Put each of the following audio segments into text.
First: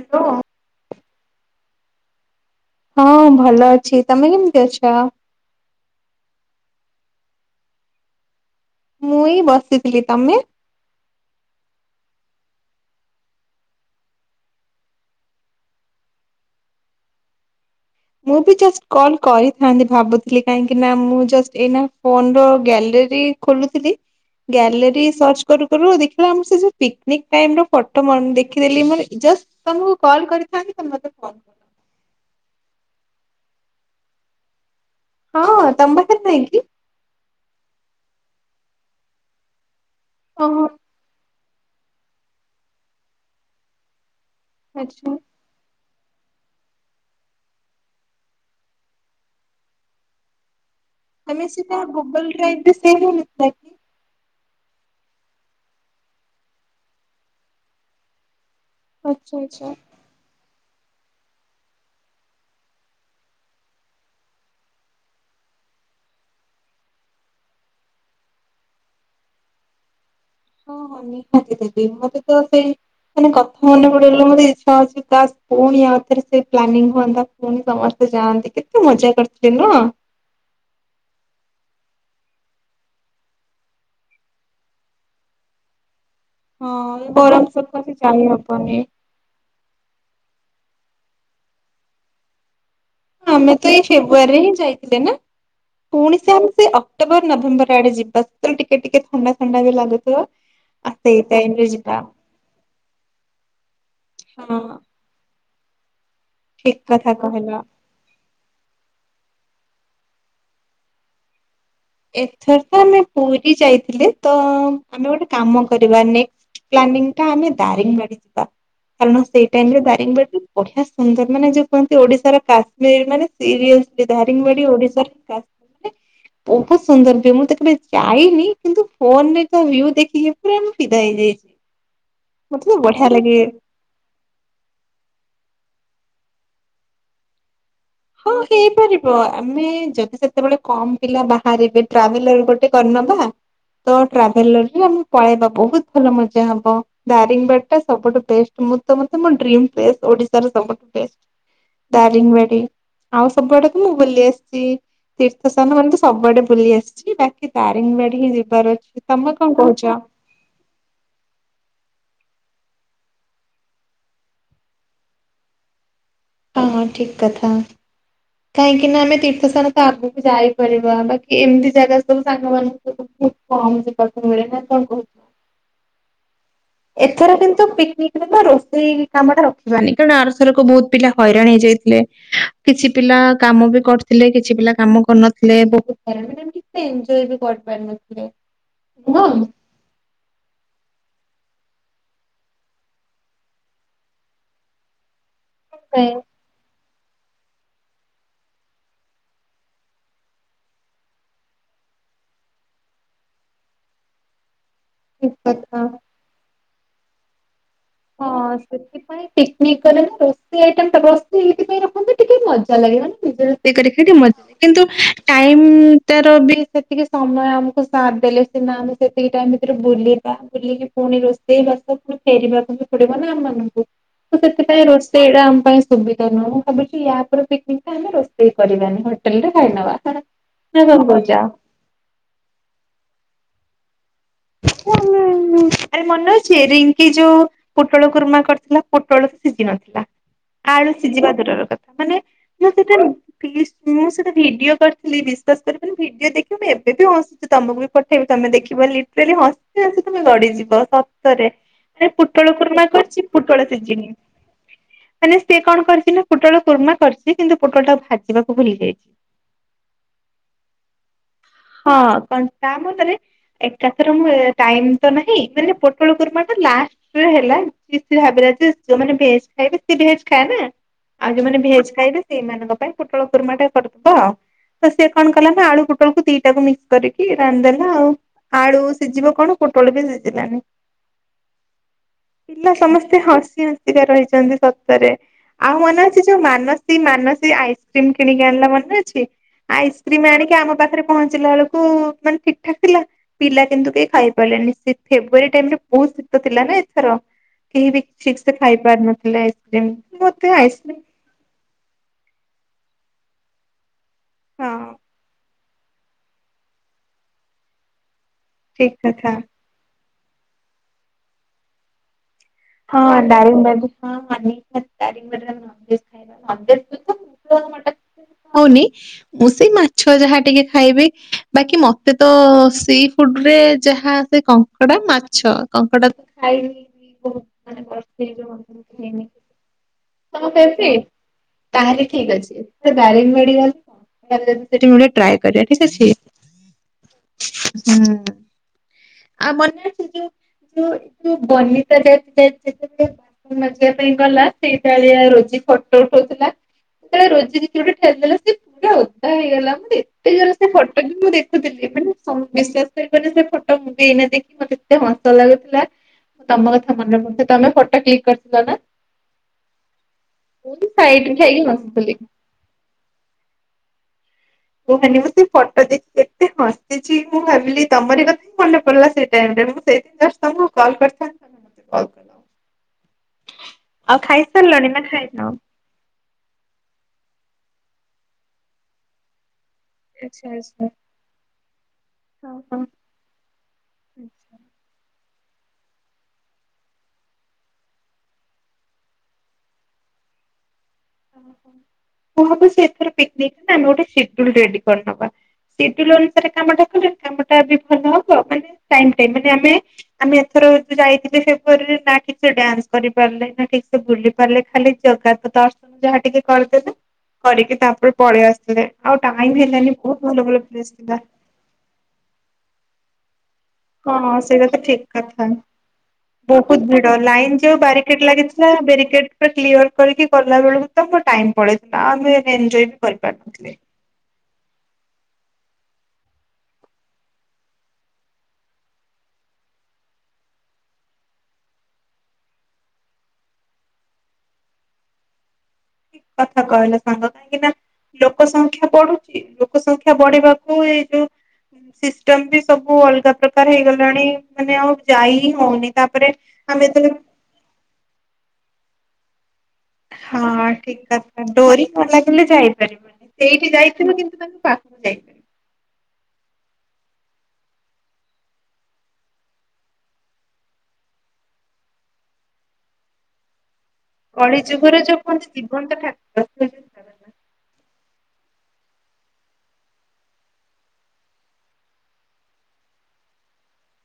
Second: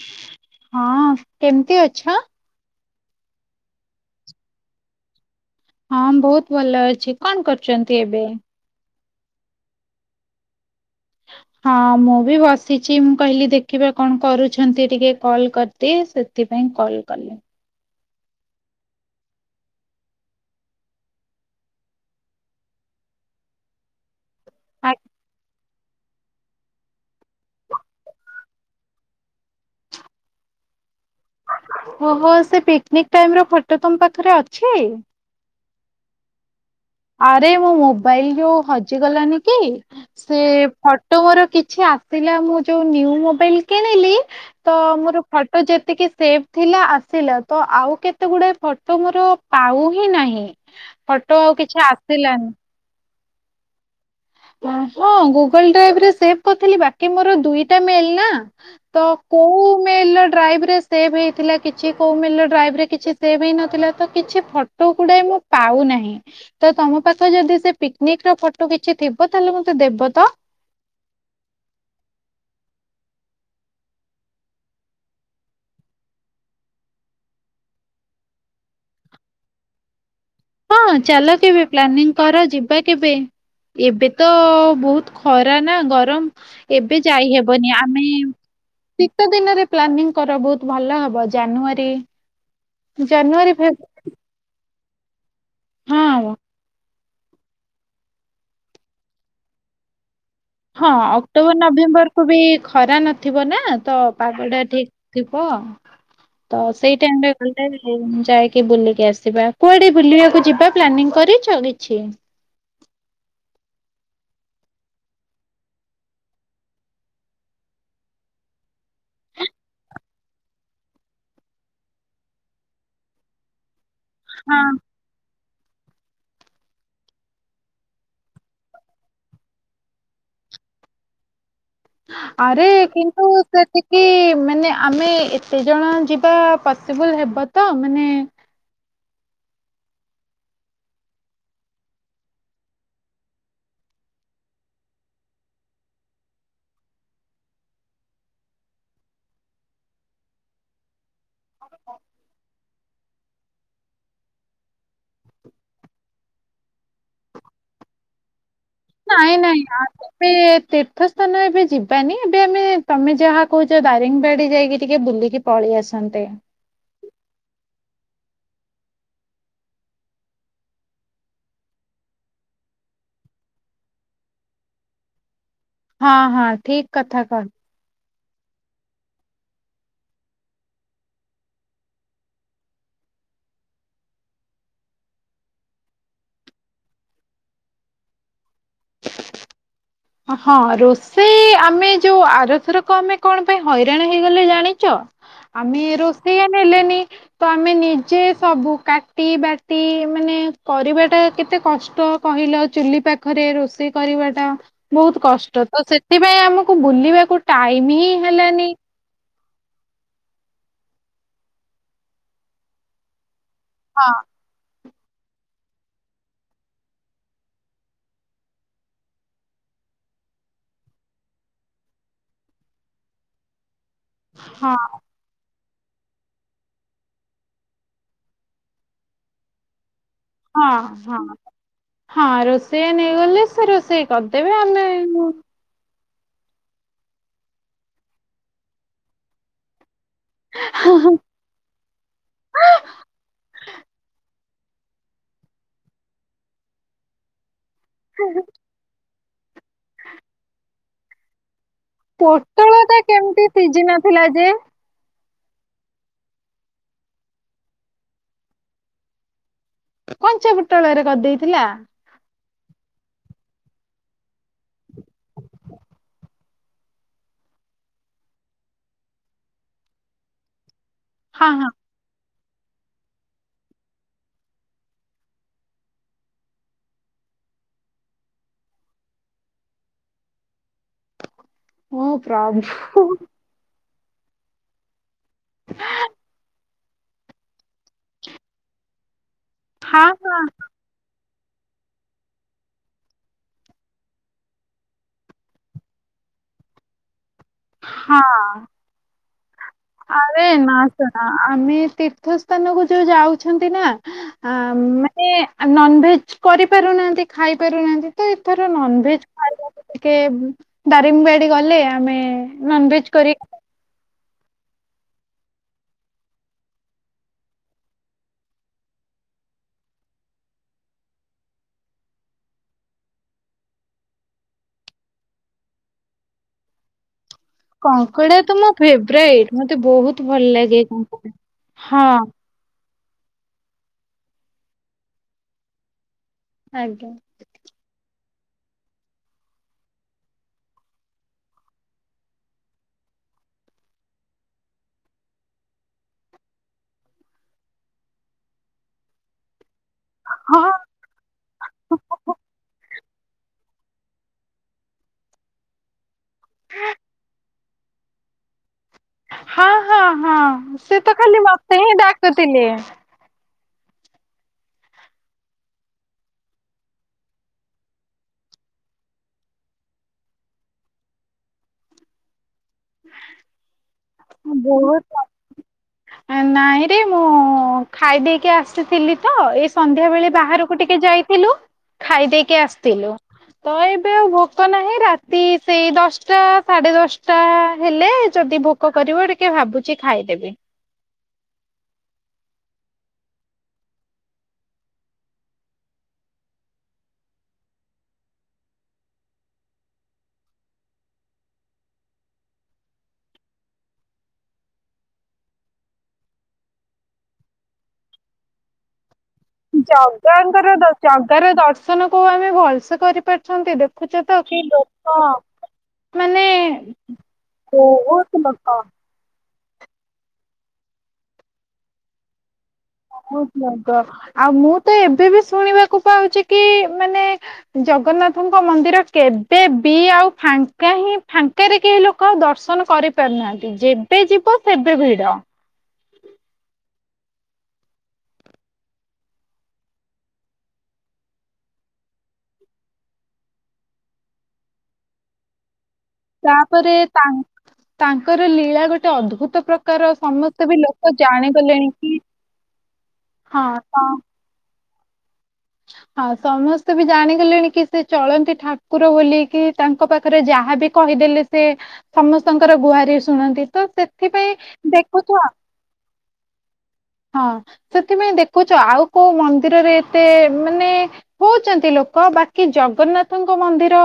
Hello ହଁ କେମିତି ଅଛି। ଛଅ ହଁ ଭଲ ଅଛି ତମେ କେମିତି ଅଛ। ହଁ ବହୁତ ଭଲ ଅଛି କଣ କରୁଛନ୍ତି ଏବେ? ମୁଁ ହଇଁ ବସିଥିଲି ତମେ? ହଁ ମୁଁ ବି ବସିଛି ମୁଁ କହିଲି ଦେଖିବା କଣ କରୁଛନ୍ତି ଟିକେ କଲ କରିଦି ସେଥିପାଇଁ କଲ କଲି। ମୁଁ ବି ଜଷ୍ଟ କଲ କରିଥାନ୍ତି ଭାବୁଥିଲି କାହିଁକି ନା ମୁଁ ଏଇ ଫୋନ ର ଗ୍ୟାଲେର ଖୋଲୁଥିଲି। ଗ୍ୟାଲେରୀ ସର୍ଚ୍ଚ କରୁ ପରୁ ଦେଖିଲା ଆମର ସେ ଯୋଉ ପିକନିକ୍ ଟାଇମ ର ଫଟୋ ଦେଖିଦେଲି ମୋର ଜଷ୍ଟ ତମକୁ କଲ୍ କରିଥାନ୍ତି ତତ ନିକ ଟାଇମ ର ଫଟୋ ତୁମ ପାଖରେ ଅଛି। ହଁ ତମ୍ୱ ପାଖରେ ନାହିଁକି? ଆରେ ମୋ ମୋବାଇଲ ଯୋଉ ହଜିଗଲଣିି କି। ସେ ଓହୋ ଫଟୋ ମୋର କିଛି ଆସିଲା ମୁଁ ଯୋଉ ନିଉ ମୋବାଇଲ କିଣିଲି। ତ ଆଚ୍ଛା ମୋର ଫଟୋ ଯେତ ଟକେ ସେଭ ଥିଲା ଆସିଲା ତ ଆଉ କେତେ ଗୁଡଏ ଫଟୋ ମୋର ପାଉ ହି ନାହିଁ। ଫଟୋ ତମେ ଆଉ କିଛି। ସେଟା ଗୁଗଲ ଆସିଲାନି। ଡ୍ରାଇଭ୍ ରେ ସେ [inaudible] ହଁ ଗୁଗଲ ଡ୍ରାଇଭରେ ସେଭ କରିଥିଲି ବାକି ମୋର ଦୁଇଟା ମେଲ ନା? ତ ଆଚ୍ଛା କୋଉ ଆଚ୍ଛା ମେ ଡ୍ରାଇଭ ହେଇଥିଲା କିୋ କି ସେ ହେଇ ନଥିଲା ତ କିଛି ଫଟୋ ଗୁଡା ମୁଁ ପାଉନାହିଁ ତ ତମ ପାଖ ଯଦି ପିକନିକ ର ଫଟୋ କିଛି ଥ! ଦେବ ତାହେଲେ ମ ତେ ଦେବ ତ ହଁ ନିହାତି ଦେବି ମତେ ତ ସେଇ ମାନେ କଥା ମନେ ପଡେଇ ମତେ ଇଚଛା ଅଛି ପୁଣି ଆଉଥରେ ସେ ପ୍ଲାନିଂ ହୁଅନ୍ତା ପୁଣି ସମସ୍ତେ ଯାଆନ୍ତି କେତେ ମଜା କରିଥିଲେ ନ? ହଁ ଚାଲ କେବେ ପ୍ଲାନିଂ କର ଯିବା କେବେ ଏବେ ତ ବହୁତ ଖରା ନା ଗରମ? ହଁ ଏବେ ଏ ଯାଇ ଗରମ ହେବନି ସକାଶେ ଆମେ ଯାଇ ହବନି ଶୀତ ଦିନରେ ପ୍ଲାନିଂ କର ବତ ଭଲ ହବ ଜାନୁଆରୀ ହଁ ଆମେ ଜାନୁଆରୀ ତ ଫେବୃ ଏଇ ଫେବୃଆୀରେ ହିଁ ଯାଇଥିଲ େ ନା [inaudible] ପୁଣି ହଁ ସେମ ସେ [unintelligible] ଅକ୍ଟୋବର ନଭେମ୍ବର ଆଡେ ଯିବା ସେତେବେ ଟିକେ ଟିକେ ଥଣ୍ଡା ଥଣ୍ଡା ବି ଲାଗୁଥିବ। ହଁ ଆ ସେଇ ଟାଇମ ଅକ୍ଟୋବର ରେ ଯିବା ନଭେମ୍ବର କୁ ବି ଖରା ନଥିବ ନା ତ ପାଗଟା ହଁ ଠିକ ଥିବ? ତ ଠିକ ସେଇ କଥା ଟାଇମରେ କହିଲ। ଗଲେ ଯାଇକି ବୁଲିକି ଆସିବା। କୁଆଡେ ବୁଲିବାକୁ ଯିବା ପ୍ଲାନିଂ କରିଚ। ଏଥର ତ ଆମେ ପୁରୀ ଯାଇଥିଲେ। ତ ଆମେ ଗୋଟେ କାମ କରିବା ନେକ୍ ପ୍ଲାନିଙ୍ଗ ଟା ଆମେ ଦାରିଙ୍ଗବାଡି ଯିବା କାରଣ ସେଇ ଟାଇମ ରେ ଦାରିଙ୍ଗବାଡି ବଢିଆ ସୁନ୍ଦର ମାନେ ଯୋଉ କୁହନ୍ତି ଓଡିଶାର କାଶ୍ମୀର ମାନେ ସିରି ହଁ ଦାରଙ୍ଗବାଡି ଓଡ଼ିଶାରୋ ବହୁତ ସୁନ୍ଦର ଭ ମୁଁ ତ କବେଳେ ଯାଇନି କିନ୍ତୁ ଫୋନରେ ତା ଭି ଦେଖିକି ପୁର ଫିଦା ହେଇଯାଇଛି? ମତେ ଆରେ ତ ବଢିଆ କିନ୍ତୁ ଲାଗେ। ସେଠିକି ମାନେ ଆମେ ଏତେ ଜଣ ଯିବା ପସିବୁଲ ହେବ ତ ମାନେ ହଁ ହେଇପାରିବ ଆମେ ଯଦି ସେତେବେଳେ କମ ପିଲା ବାହାରିବେ ଟ୍ରାଭେଲର ଗୋଟେ କରିନବା ତ ଟ୍ରାଭେଲରରେ ଆମେ ପଳେଇବା ବହୁତ ଭଲ ମଜା ହବ ଦାରିଙ୍ଗବାଡ ଟା ସବୁଠୁ ବେଷ୍ଟ ମୁଁ ତ ମେଡ ଓଡିଶାର ସବୁଠୁ? ଦାରିଙ୍ଗବାଡ଼ି। ଆଉ ସବୁଆଡେ ତ ମୁଁ ବୁଲି ଆସିଛି ତୀର୍ଥସ୍ଥାନ ମାନେ ତ ସବୁଆଡେ ବୁଲି ଆସିଛି ବାକି ଦାରିଙ୍ଗବାଡି ହିଁ ଯିବାର ଅଛି? ତମେ ନାଇଁ କଣ ନାଇଁ ଆ କହୁଛ? ଏବେ ତୀର୍ଥ ସ୍ଥାନ ଏବେ ଯିବାନି ଏବେ ଆମେ ତମେ ଯାହା କହୁଛ ଦାରିଙ୍ଗବାଡି ଯାଇକି ଟିକେ ବୁଲିକି ପଳେଇ ଆସନ୍ତେ। ହଁ ଠିକ କଥା କାହିଁକି ନା ଆମେ ତୀର୍ଥସ୍ଥାନ ତ ଆଗକୁ ଯାଇପାରିବା ବାକି ଏମିତି ଜାଗା ସବୁ ସାଙ୍ଗମାନାନଙ୍କୁ ସ ବହୁ କଛି ପସନ୍ଦ ନା କଣ କହୁଛ? ହଁ ହଁ। ଠିକ କଥା କହ ଏଥର କିନ୍ତୁ ପିକିକ ରୋଷେଇ କାମ ଟା ରଖିବାନି କାରଣ ଆର ସରକୁ ବହୁତ ପିଲା ହଇରାଣ ହେଇଯାଇଥିଲେ କିଛି ପିଲା କାମ ବି କରିଥିଲେ କିଛି ପିଲା କାମ କରିନଥିଲେ ବହୁତ ମାନ ଏଜ ବି କରିପାର ନଥିଲେ? ହଁ ରୋଷେଇ ଆମେ ଯୋଉ ଆରଥରକ ଆମେ କଣ ପାଇଁ ହଇରାଣ ହେଇଗଲେ ଜାଣିଛ ଆମେ ସେଥିପାଇଁ ରୋଷେଇଆ ନେଲେନି। ତ ଆମେ ନିଜେ ସବୁ କାଟି ବାଟି ମାନେ କରିବାଟା କେତେ କଷ୍ଟ କହିଲ ଚୁଲି ପାଖରେ ରୋଷେଇ କରିବାଟା? ବହୁତ ଠିକ କଷ୍ଟ କଥା ତ ସେଥିପାଇଁ ଆମକୁ ୁ ବୁଲିବାକୁ ଟାଇମ ହିଁ ହେଲାନି। ପିକନିକ୍ କଲେ ନା ରୋଷଇ ଟା ଏଇଥିପାଇଁ ରଖନ୍ତି ଟିକେ ମଜା ଲାଗେ ମାନ ହଁ ନିଜ [unintelligible] ଟାଇମ୍ ଟାର ବି ସେତିକି ସମୟ ଆମକୁ ସାଥ ଦେଲେ ସିନା ଆମେ ସେତିକି ଟାଇମ୍ ଭିତରେ ବୁଲିବା ବୁଲିକି ପୁଣି ରୋଷେଇବାସ ପୁଣି ଫେରିବାକୁ [unintelligible] ତ ହଁ ସେଥିପାଇଁ ରୋଷେଇ ଏଇଟା ଆମ ପାଇଁ ସୁବିଧା ନୁହଁ ଭାବୁଛି ୟା ଉପରେ ପିକ୍ନିକ୍ ଟା ହେଲେ ରୋଷେଇ କରିବାନି ହୋଟେଲରେ ଖାଇ ନବା। ହଁ ହଁ ହଁ ରୋଷେୟା ନେଇଗଲେ ସେ। [unintelligible] କରି ଦେବ ଆମେ ଆରେ ମନେ ଅଛି ରିଙ୍କି ଯୋଉ ପୋଟଳ କୁର୍ମା କରିଥିଲା ପୋଟଳ ତ ସିଝି ନଥିଲା। ଆଳୁ ସିଝିବା ଦୂରର କଥା ମାନେ ମୁଁ ସେଟା ମୁଁ ସେ ଭିଡିଓ କରିଥିଲି ବିଶ୍ୱାସ କରିବନି ଭିଡିଓ ଦେଖିକି ମୁଁ ଏବେ ବି ହସୁ ତମକୁ ବି ପଠେଇବି ତମେ ଦେଖିବ ଲି ବୋଲି ହସି ହସି ତମେ ଗଡିଯିବ ସତରେ। ପୋଟଳ କୁର୍ମା ଟା କରିଛି କେମିତି ପୋଟଳ ସିଜି ସିଝିନି ନଥିଲା ଯେ? ମାନେ ସେ କଣ କରିଛି ନା ପୋଟଳ କୁର୍ମା କରିଛି କିନ୍ତୁ ପୋଟଳଟା ଭାଜିବାକୁ ଭୁଲି ଯାଇଛି। କଞ୍ଚା ପୁଟଳରେ କରିଦେଇଥିଲା। ହଁ କଣ ତା ମତରେ ଏ ତାପରେ ଟାଇମ୍ ତ ନାହିଁ ମାନେ ପୋଟଳ କୁର୍ମାଟା ଲାଷ୍ଟ୍ ରେ ହେଲା କି ସେ ଭାବିଲା ଯେ ଝିଅମାନେ ଭେଜ୍ ଖାଇବେ ସେ ଭେଜ ଖାଏ ନା ଆଉ ଯୋଉ ହଁ ମାନେ ହଁ। ଭେଜ୍ ଖାଇବେ ସେଇମାନଙ୍କ ପାଇଁ ପୋଟଳ କୁର୍ମା ଟା କରିଦବା ଆଉ ତ ସେ କଣ କଲା ନା ଆଳୁ ପୋଟଳକୁୁ ଦିଟାକୁ ମିକ୍ସ କରିକି ରାନ୍ଧିଦେଲା ଆଉ। ଆଳୁ ସିଝିବ କଣ ପୋଟଳ ବି ସିଝିଲାନି। ଓ ପ୍ରଭୁ। ପିଲା ହଁ ସମସ୍ତେ ହସି ଟିକେ ରହିଛନ୍ତି ସତରେ। ଆଉ ମନେ ଅଛି ଯୋଉ ମାନ ସି ମାନସୀ ଆଇସ୍କ୍ରିମ୍ କିଣିକି ଆଣିଲା ମନେ ଅଛି। ଆଇସ୍କ୍ରିମ୍ ହଁ ଆଣିକି ଆମ ପାଖରେ ପହ ଞ୍ଚିଲା ବେଳକୁ ମାନେ ଠିକ୍ ଠାକ୍ ଥିଲା। ପିଲା କିନ୍ତୁ କେହି ଖାଇ ପାରିଲେନି ସେ ଫେବୃଆରୀ ଟାଇମ୍ ରେ ବହୁତ ଶୀତ ଥିଲା ନା ଏଥର କେହି ବି ହଁ। ଠିକ୍ ସେ ଖାଇପାରୁ ନଥିଲେ ଆଇସ୍କ୍ରିମ ଆରେ ମତେ ନା ଆଇସ୍କ୍ରିମ୍ ଶୁଣ ଆମେ ତୀର୍ଥ ସ୍ଥାନକୁ ଯୋଉ ଯାଉଛନ୍ତି ନା ଆ ହଁ ମାନେ ଆ ନନ ଭେଜ କରିପାରୁନାହାନ୍ତି ଖାଇ ପାରୁନାହାନ୍ତି। ତ ଏଥର ଠିକ୍ ନନଭେଜ କଥା। ଖାଇବାକୁ କେ ଦାରିଙ୍ଗିବାଡି ଗଲେ ଆମେ ହଁ ନନଭେଜ କରି ଦାରିଙ୍ଗବା ହଁ ଖାଉନି ମୁଁ ସେଇ ମାଛ ଯାହା ଟିକେ ଖାଇବି ବାକି ମତେ ତ ସି ଫୁଡରେ ଯାହା ସେ କଙ୍କଡା ମାଛ କଙ୍କଡା ତ ଖାଇବି। କଙ୍କଡା ତ ମୋ ଫେବରାଇଟ ମତେ ବହୁତ ତମ ଭଲ ଲାଗେ। ଫେବରାଇଟ କଙ୍କଡା ହଁ ତାହେଲେ [unintelligible] ଟ୍ରାଏ କରିବା ଠିକ ଅଛି। ଆଜ୍ଞା। [unintelligible] ହୁଁ ଆ ମନେ ଅଛି ଯୋଉ ଯୋଉ ଯୋଉ ବନିତା ଯାଇଥି ସେ ଯେତେବେଳେ ମଜିବା ପାଇଁ ଗଲା ସେଇଟାଳିଆ ରୋଜି ଫଟୋ ଉଠଉଥିଲା ସେତେବେଳେ ରୋଜିକି କିଏ ଗୋଟେ ଠେଲି ଦେଲା ସେ ପୁରା ଉଦା ହେଇଗଲା ମାନେ ଏତେ ଜୋର ସେ ହଁ ଫଟୋବି ମୁଁ ଦେଖୁଥିଲି ମାନେ ଶ ବିସ୍ୱାଶ ସେଇ ଫୋନ୍ରେ ସେଇ ଫଟୋ ମୁବି ଏଇନା ଦେଖି ମତେ ଏତେ ହସ ଲାଗୁଥିଲା ମୁଁ ତମ କଥା ମନେ ପଡ଼ୁ ତମେ ଫଟୋ କ୍ଲିକ କରିଥିଲ ନା। ହଁ ହଁ ହଁ ମୁଁ ସେତ ସାଇଟ୍ ଖାଲି ହେଇକି ମତେ ହିଁ ହସୁଥିଲି ଡାକୁଥିଲେ। କୁହନି ମୁଁ ସେ ଫଟୋ ଦେଖିକି ଏତେ ହସିଛି ମୁଁ ଭାବିଲି ତମର କଥା ହିଁ ମନେ ପଡିଲା ସେ ଟାଇମ୍ ରେ ମୁଁ ସେଇଥିପାଇଁ ଜଷ୍ଟ ତମକୁ କଲ କରିଥାନ୍ତି ତମେ ମତେ କଲ୍ କରିଲ। ଆଉ ଖାଇସାରିଲଣି ନା ବହୁତ ଖାଇନ? ନାଇଁରେ ମୁଁ ଖାଇଦେଇକି ଆସିଥିଲି ତ ଏଇସୁ ସନ୍ଧ୍ୟା ବେଳେ ଆଚ୍ଛା ବାହାରକୁ ଆଚ୍ଛା। ଟିକେ ଯାଇଥିଲୁ ହଁ ଖାଇଦେଇକି ହଁ। ଆସିଥିଲୁ ତ ଏବେ ଆଉ ଭୋକ ନାହିଁ ରାତି ସେ ସେଇ ଦଶଟା ସାଢ଼େ ଦଶଟା ହେଲେ ଯଦି ଭୋକ କରିବ, ଟିକେ ଭାବୁଚି ଖାଇଦେବି। ଓହୋ ମୁଁ ଭାବୁଛି ସେଥିରେ ପିକିନିକ୍ ଆମେ ଗୋଟେ ସେଡୁଲ ରେଡି କରିନବା ସେଡୁଲ ଅନୁସାରେ କାମଟା କଲେ କାମଟା ବି ଭଲ ହବ ମାନେ ଟାଇମ୍ ଟାଇମ୍ ଆମେ ଆମେ ଏଥର ଯାଇଥିଲେ ଫେବୃଆରୀ ନା ଠିକ୍ ସେ ଡ୍ୟାନ୍ସ କରିପାରିଲେ ନା ଠିକ୍ ସେ ବୁଲି ପାରିଲେ ଖାଲି ଜଗାକୁ ଦର୍ଶନ ଯାହା ଟିକେ କରିଦେଲେ, କରିକି ତାପରେ ପଳେଇ ଆସିଥିଲେ ଆଉ ଟାଇମ ହେଲାନି ବହୁତ ଭଲ ଭଲ ଜଗାଙ୍କର ପ୍ଲେସ ଦ ଥିଲା। ଜଗା ର ଦର୍ଶନ କୋଉ ଆମେ ଭଲସେ କରିପାରି ହଁ ସେଇଟା ତ ଠିକ୍ କଥା ମାନେ ବହୁତ ଭିଡ଼ ଲାଇନ ଯୋଉ ବାରିକେଟ୍ ବହୁତ ଲାଗିଥିଲା ଲୋକ। ବେରିକେଟ୍ ପୁରା କ୍ଲିୟର କରିକି ଗଲା ବେଳକୁ ତ ମୋର ଟାଇମ ପଳେଇଥିଲା ଆମେ ଏନଜୟ ବି କରିପାରିନଥିଲେ। ବହୁତ ଗରମ ଆଉ ମୁଁ ତ ଏବେ ବି ଶୁଣିବାକୁ କୁ ପାଉଛି କି ମାନେ ଜଗନ୍ନାଥଙ୍କ ମନ୍ଦିର କେବେ ବି ଆଉ ଫାଙ୍କା ହିଁ ଫାଙ୍କାରେ କେହି ଲୋକ ଆଉ ଦର୍ଶନ କରିପାରୁନାହାନ୍ତି ଯେବେ ଯିବ ସେବେ ଭିଡ। ଠିକ୍ କଥା କହିଲ। ସାଙ୍ଗ କାହିଁକି ନା ଲୋକ ସଂଖ୍ୟା ବଢୁଛି ଲୋକ ସଂଖ୍ୟା ବଢିବାକୁ ଏଇ ଯୋଉ ସିଷ୍ଟମ ବି ସବୁ ଅଲଗା ପ୍ରକାର ହେଇଗଲାଣି ମାନେ ଆଉ ଯାଇ ହିଁ ହଉନି। ତାପରେ ଆମେ ତାପରେ ଯେତେବେଳେ ତାଙ୍କ ତାଙ୍କର ଲୀଳା ଗୋଟେ ଅଦ୍ଭୁ ହଁ ଠିକ୍ କଥା ଡୋରି ଜାଣିଗଲେଣି କି ନଲାଗିଲେ ଯାଇପାରିବନି ହଁ ସେଇଠି ତ ଯାଇଥିବ କିନ୍ତୁ ତାଙ୍କ ପାଖ [inaudible] ହଁ ସମସ୍ତେ ବି ଜାଣିଗଲେଣି କି ସେ ଚଳନ୍ତି ଠାକୁର ବୋଲି କି ତାଙ୍କ ପାଖରେ ଯାହାବି କହିଦେଲେ ସେ ସମସ୍ତଙ୍କର ଗୁହାରି ଶୁଣନ୍ତି। ତ ସେଥିପାଇଁ କଳି ଯୁଗରେ ଯୋଉ ଦେଖୁଛ କହନ୍ତି ଜୀବନ୍ତ ଠାକୁର ସେଇଥିପାଇଁ ଦେଖୁଛ ଆଉ କୋଉ ମନ୍ଦିରରେ ଏତେ ମାନେ ହଉଛନ୍ତି ଲୋକ ବାକି ଜଗନ୍ନାଥଙ୍କ ମନ୍ଦିର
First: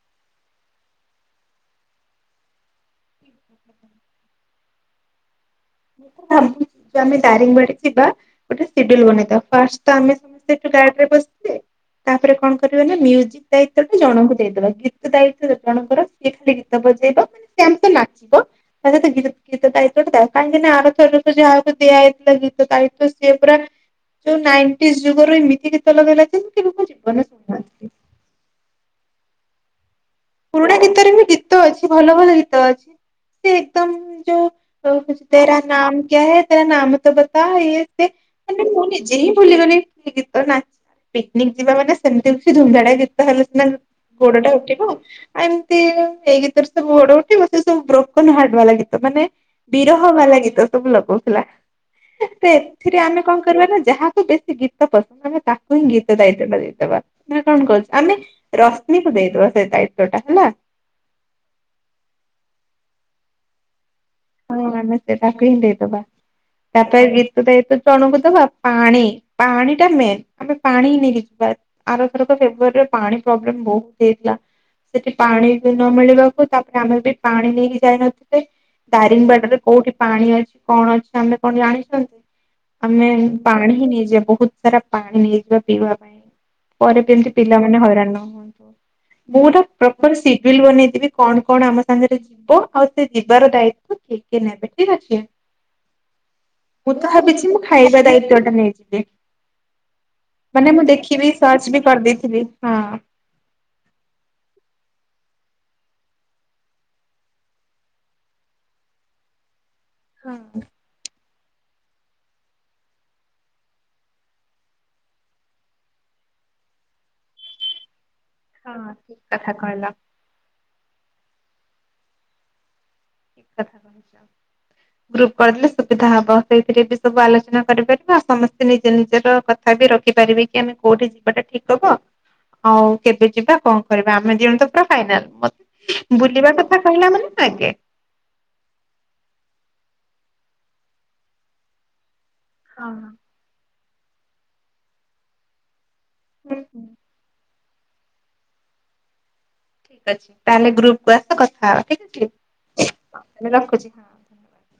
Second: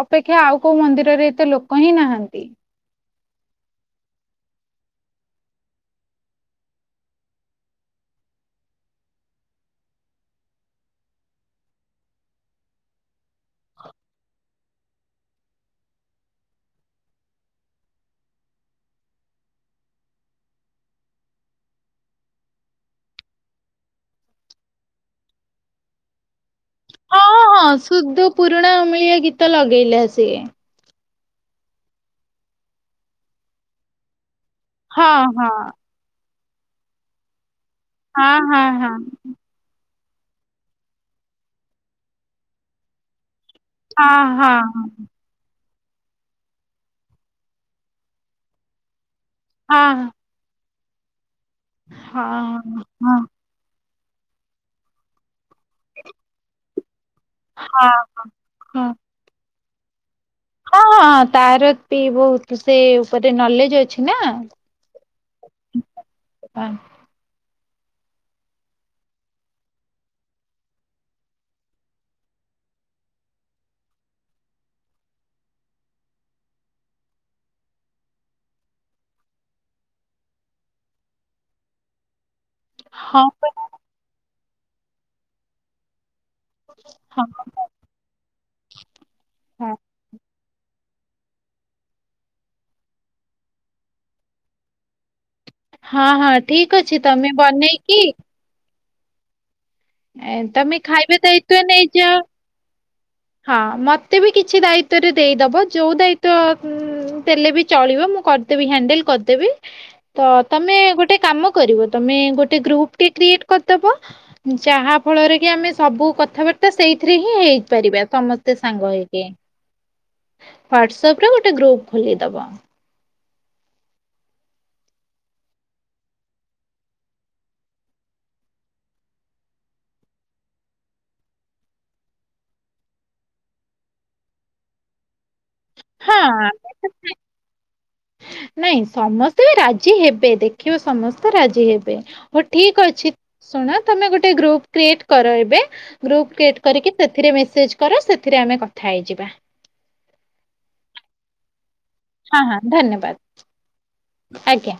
ଅପେକ୍ଷା ଆଉ କୋଉ ମନ୍ଦିରରେ ଏତେ ଲୋକ ହିଁ ନାହାନ୍ତି। [inaudible] ମୁଁ ଏଥର ଭାବୁଚି ଆମେ ଦାରିଙ୍ଗବାଡି ଯିବା ଗୋଟେ ସିଡିଲ୍ ବନେଇଦବା ଫାଷ୍ଟେ ତ ଆମେ ସମସ୍ତେ ସେଠୁ ଗାଡ଼ିରେ ବସିବେ ତାପରେ କଣ କରିବାନା ମିୟୁଜିକ୍ ଦାୟିତ୍ୱ ଟା ଜଣଙ୍କୁ ଦେଇଦେବା। ଗୀତ ଦାୟିତ୍ୱ ଜଣଙ୍କର ସିଏ ଖାଲି ଗୀତ ବଜେଇବ ମାନେ ସେ ଆମ ସ ନାଚିବ ତା ସହିତ ଗୀ ଗୀତ ଦାୟିତ୍ଵ ଟା ତା କାହିଁକି ନା ଆରଥରକୁ ଯାହାକୁ ଦିଆ ହୋଇଥିଲା ଗୀତ ଦାୟିତ୍ୱ ସିଏ ପୁରା ଯୋଉ ନାଇଣ୍ଟି ଯୁଗରୁ ଏମିତି ଗୀତ ଲଗେଇଲା ଯେ କେବେ ମୋ ଜୀବନରେ ହଁ ହଁ ଶୁଣିନଥିଲି। ଶୁଦ୍ଧ ପୁରୁଣା ମିଳି ଗୀତ ଲଗେଇଲେ ସିଏ। ପୁରୁଣା ଗୀତରେ ବି ଗୀତ ଅଛି ଭଲ ଭଲ ଗୀତ ଅଛି। ସେ ଏକଦମ ଯୋଉ। ଓ ହଁ ହଁ ତେରା ନାମ କ୍ୟା ହେ। ତେରା ନାମ ତୋ ବତା ୟେ। ସିଏ ହଁ ମାନେ ମୁଁ ହଁ ନିଜେ ହିଁ ଭୁଲିଗଲି। ଗୀତ ନାଚ ପିକନିକ ଯିବା ମାନେ ସେମିତି କିଛି ଧୁମ ଧାମ୍ ଗୀତ ହେଲେ ହଁ ଗୋଡଟା ହଁ ଉଠିବ ଆଉ। ଏମିତି ଏଇ ଗୀତରେ ସବୁ ଗୋଡ ଉଠିବ ସେ ସବୁ ବ୍ରୋକନ ହାର୍ଟ ବାଲା ଗୀତ ମାନେ ବିରହ ହଁ ବାଲା ଗୀତ। ସବୁ ଲଗଉ। ହେଲା ହଁ ତ ହଁ ଏଥିରେ ହଁ ଆମେ କଣ କରିବା ନା ଯାହା ବେଶୀ ଗୀତ ପସନ୍ଦ ଆମେ ତାକୁ ହିଁ ଗୀତ ଦାୟିତ୍ୱ ଟା ଦେଇଦବା। ନା କଣ କହୁଛୁ ହଁ ଆମେ ରଶ୍ମିକୁ ଦେଇଦବା। ସେ ଗା ହଁ ହଁ ହଁ ତାର ପି ବହୁତ ସେ ନଲେଜ ଅଛ ହଁ ଆମେ ସେଟାକୁ ହିଁ ଦେଇଦବା ତାପରେ ଗୀତ ଦେଇ ଜଣକୁ ଦବା ପାଣି ପାଣି ଟା ମେନ୍ ଆମେ ପାଣି ନେଇକି ଯିବା ଆରଥରକ ଫେବୃଆରୀରେ ପାଣି ପ୍ରୋବ୍ଲେମ ବହୁତ ହେଇଥିଲା। ସେଠି ପାଣି ବି ନ ମିଳିବାକୁ ତାପରେ ଆମେ ବି ପାଣି ନେଇକି ଯାଇନଥିଲେ। ଦାରିଙ୍ଗବାଡି ରେ କୋଉଠି ପାଣି ଅଛି କଣ ଅଛି ଆମେ କଣ ଜାଣିଛନ୍ତି। ଆମେ ହଁ ପା ପାଣି ହି ନେଇଯିବା ବହୁତ। ସାରା ପାଣି ନେଇଯିବା ପିଇବା ପାଇଁ। ପରେ ହଁ। ଯେମ୍ତି ପିଲାମାନୋନ ହଇରାଣ ନ ହୁଅନ୍ତୁ। ମୋର ପ୍ରପର ସି ବିଲ୍ ବନେଇଥିବି କଣ କଣ ଆମ ସାଙ୍ଗରେ ଯିବ ଆଉ ସେ ଯିବାର ଦାୟି ଠିକ କି ନାଇଁ ଏବେ ଠିକ୍ ଅଛି। ହଁ ହଁ ଠିକ ଅଛି ତମେ ବନେଇକି ଦି ଏ ମାନେ ତମେ ମୁଁ ଖାଇବା ଦେଖିବି ଦାୟିତ୍ଵ ସର୍ଚ୍ଚ ବି ନେଇଯାଅ। କରିଦେଇଥିବି ହଁ। ହଁ ମୋତେ ବି କିଛି ଦାୟିତ୍ୱରେ ଦେଇଦେବ ଯେଉଁ ଦାୟିତ୍ୱ ଦେଲେ ବି ଚଳିବ ମୁଁ କରିଦେବି ହ୍ୟାଣ୍ଡେଲ କରିଦେବି। ତ ହଁ ହଁ ତମେ ଗୋଟେ କାମ କରିବ ତମେ ଗୋଟେ ଗ୍ରୁପ ଟି କ୍ରିଏଟ କରିଦବ ଯାହା ଫଳରେ କି ଆମେ ସବୁ କଥାବାର୍ତ୍ତା ସେଇଥିରେ ହିଁ ହେଇପାରିବା। ସମସ୍ତେ ସାଙ୍ଗ ଠିକ ହେଇକି କଥା କହିଲ [inaudible] ୱାଟସ୍ ତା ପରେ ଗୋଟେ ଗ୍ରୁପ ଖୋଲିଦବ। ଠିକ କଥା କହିଛ ଗ୍ରୁପ କରିଦେଲେ ସୁବିଧା ହବ ସେଇଥିରେ ବି ସବୁ ଆଲୋଚନା କରିପାରିବ ଆଉ ସମସ୍ତେ ନିଜ ନିଜର କଥା ବି ରଖିପାରିବେ କି ଆମେ କୋଉଠି ଯିବାଟା ଠିକ ହବ ଆଉ କେବେ ଯିବା କଣ କରିବା ଆମେ ଦୁଇ ଜଣୁ ତ ପୁରା ଫାଇନାଲ। ହଁ ବୁଲିବା ଆମେ କଥା ତ କହିଲା ମାନେ ଆଗେ। ନାଇଁ ସମସ୍ତେ ବି ରାଜି ହେବେ ଦେଖିବ ସମସ୍ତେ ରାଜି ହେବେ। ହଉ ଠିକ୍ ହଁ ଅଛି ହଁ ଶୁଣ ତମେ ଗୋଟେ ଗ୍ରୁପ କ୍ରିଏଟ୍ କର ଏବେ ଗ୍ରୁପ କ୍ରିଏଟ୍ କରିକି ସେଥିରେ ମେସେଜ କର ସେଥିରେ ଆମେ କଥା ହେଇଯିବା। ଠିକ ଅଛି ତାହେଲେ ଗ୍ରୁପ୍ କୁ ଆସ କଥା ହବା। ଠିକ ଅଛି। ହଁ ହଁ ଧନ୍ୟବାଦ ତାହେଲେ ରଖୁଛି ହଁ। ଆଜ୍ଞା।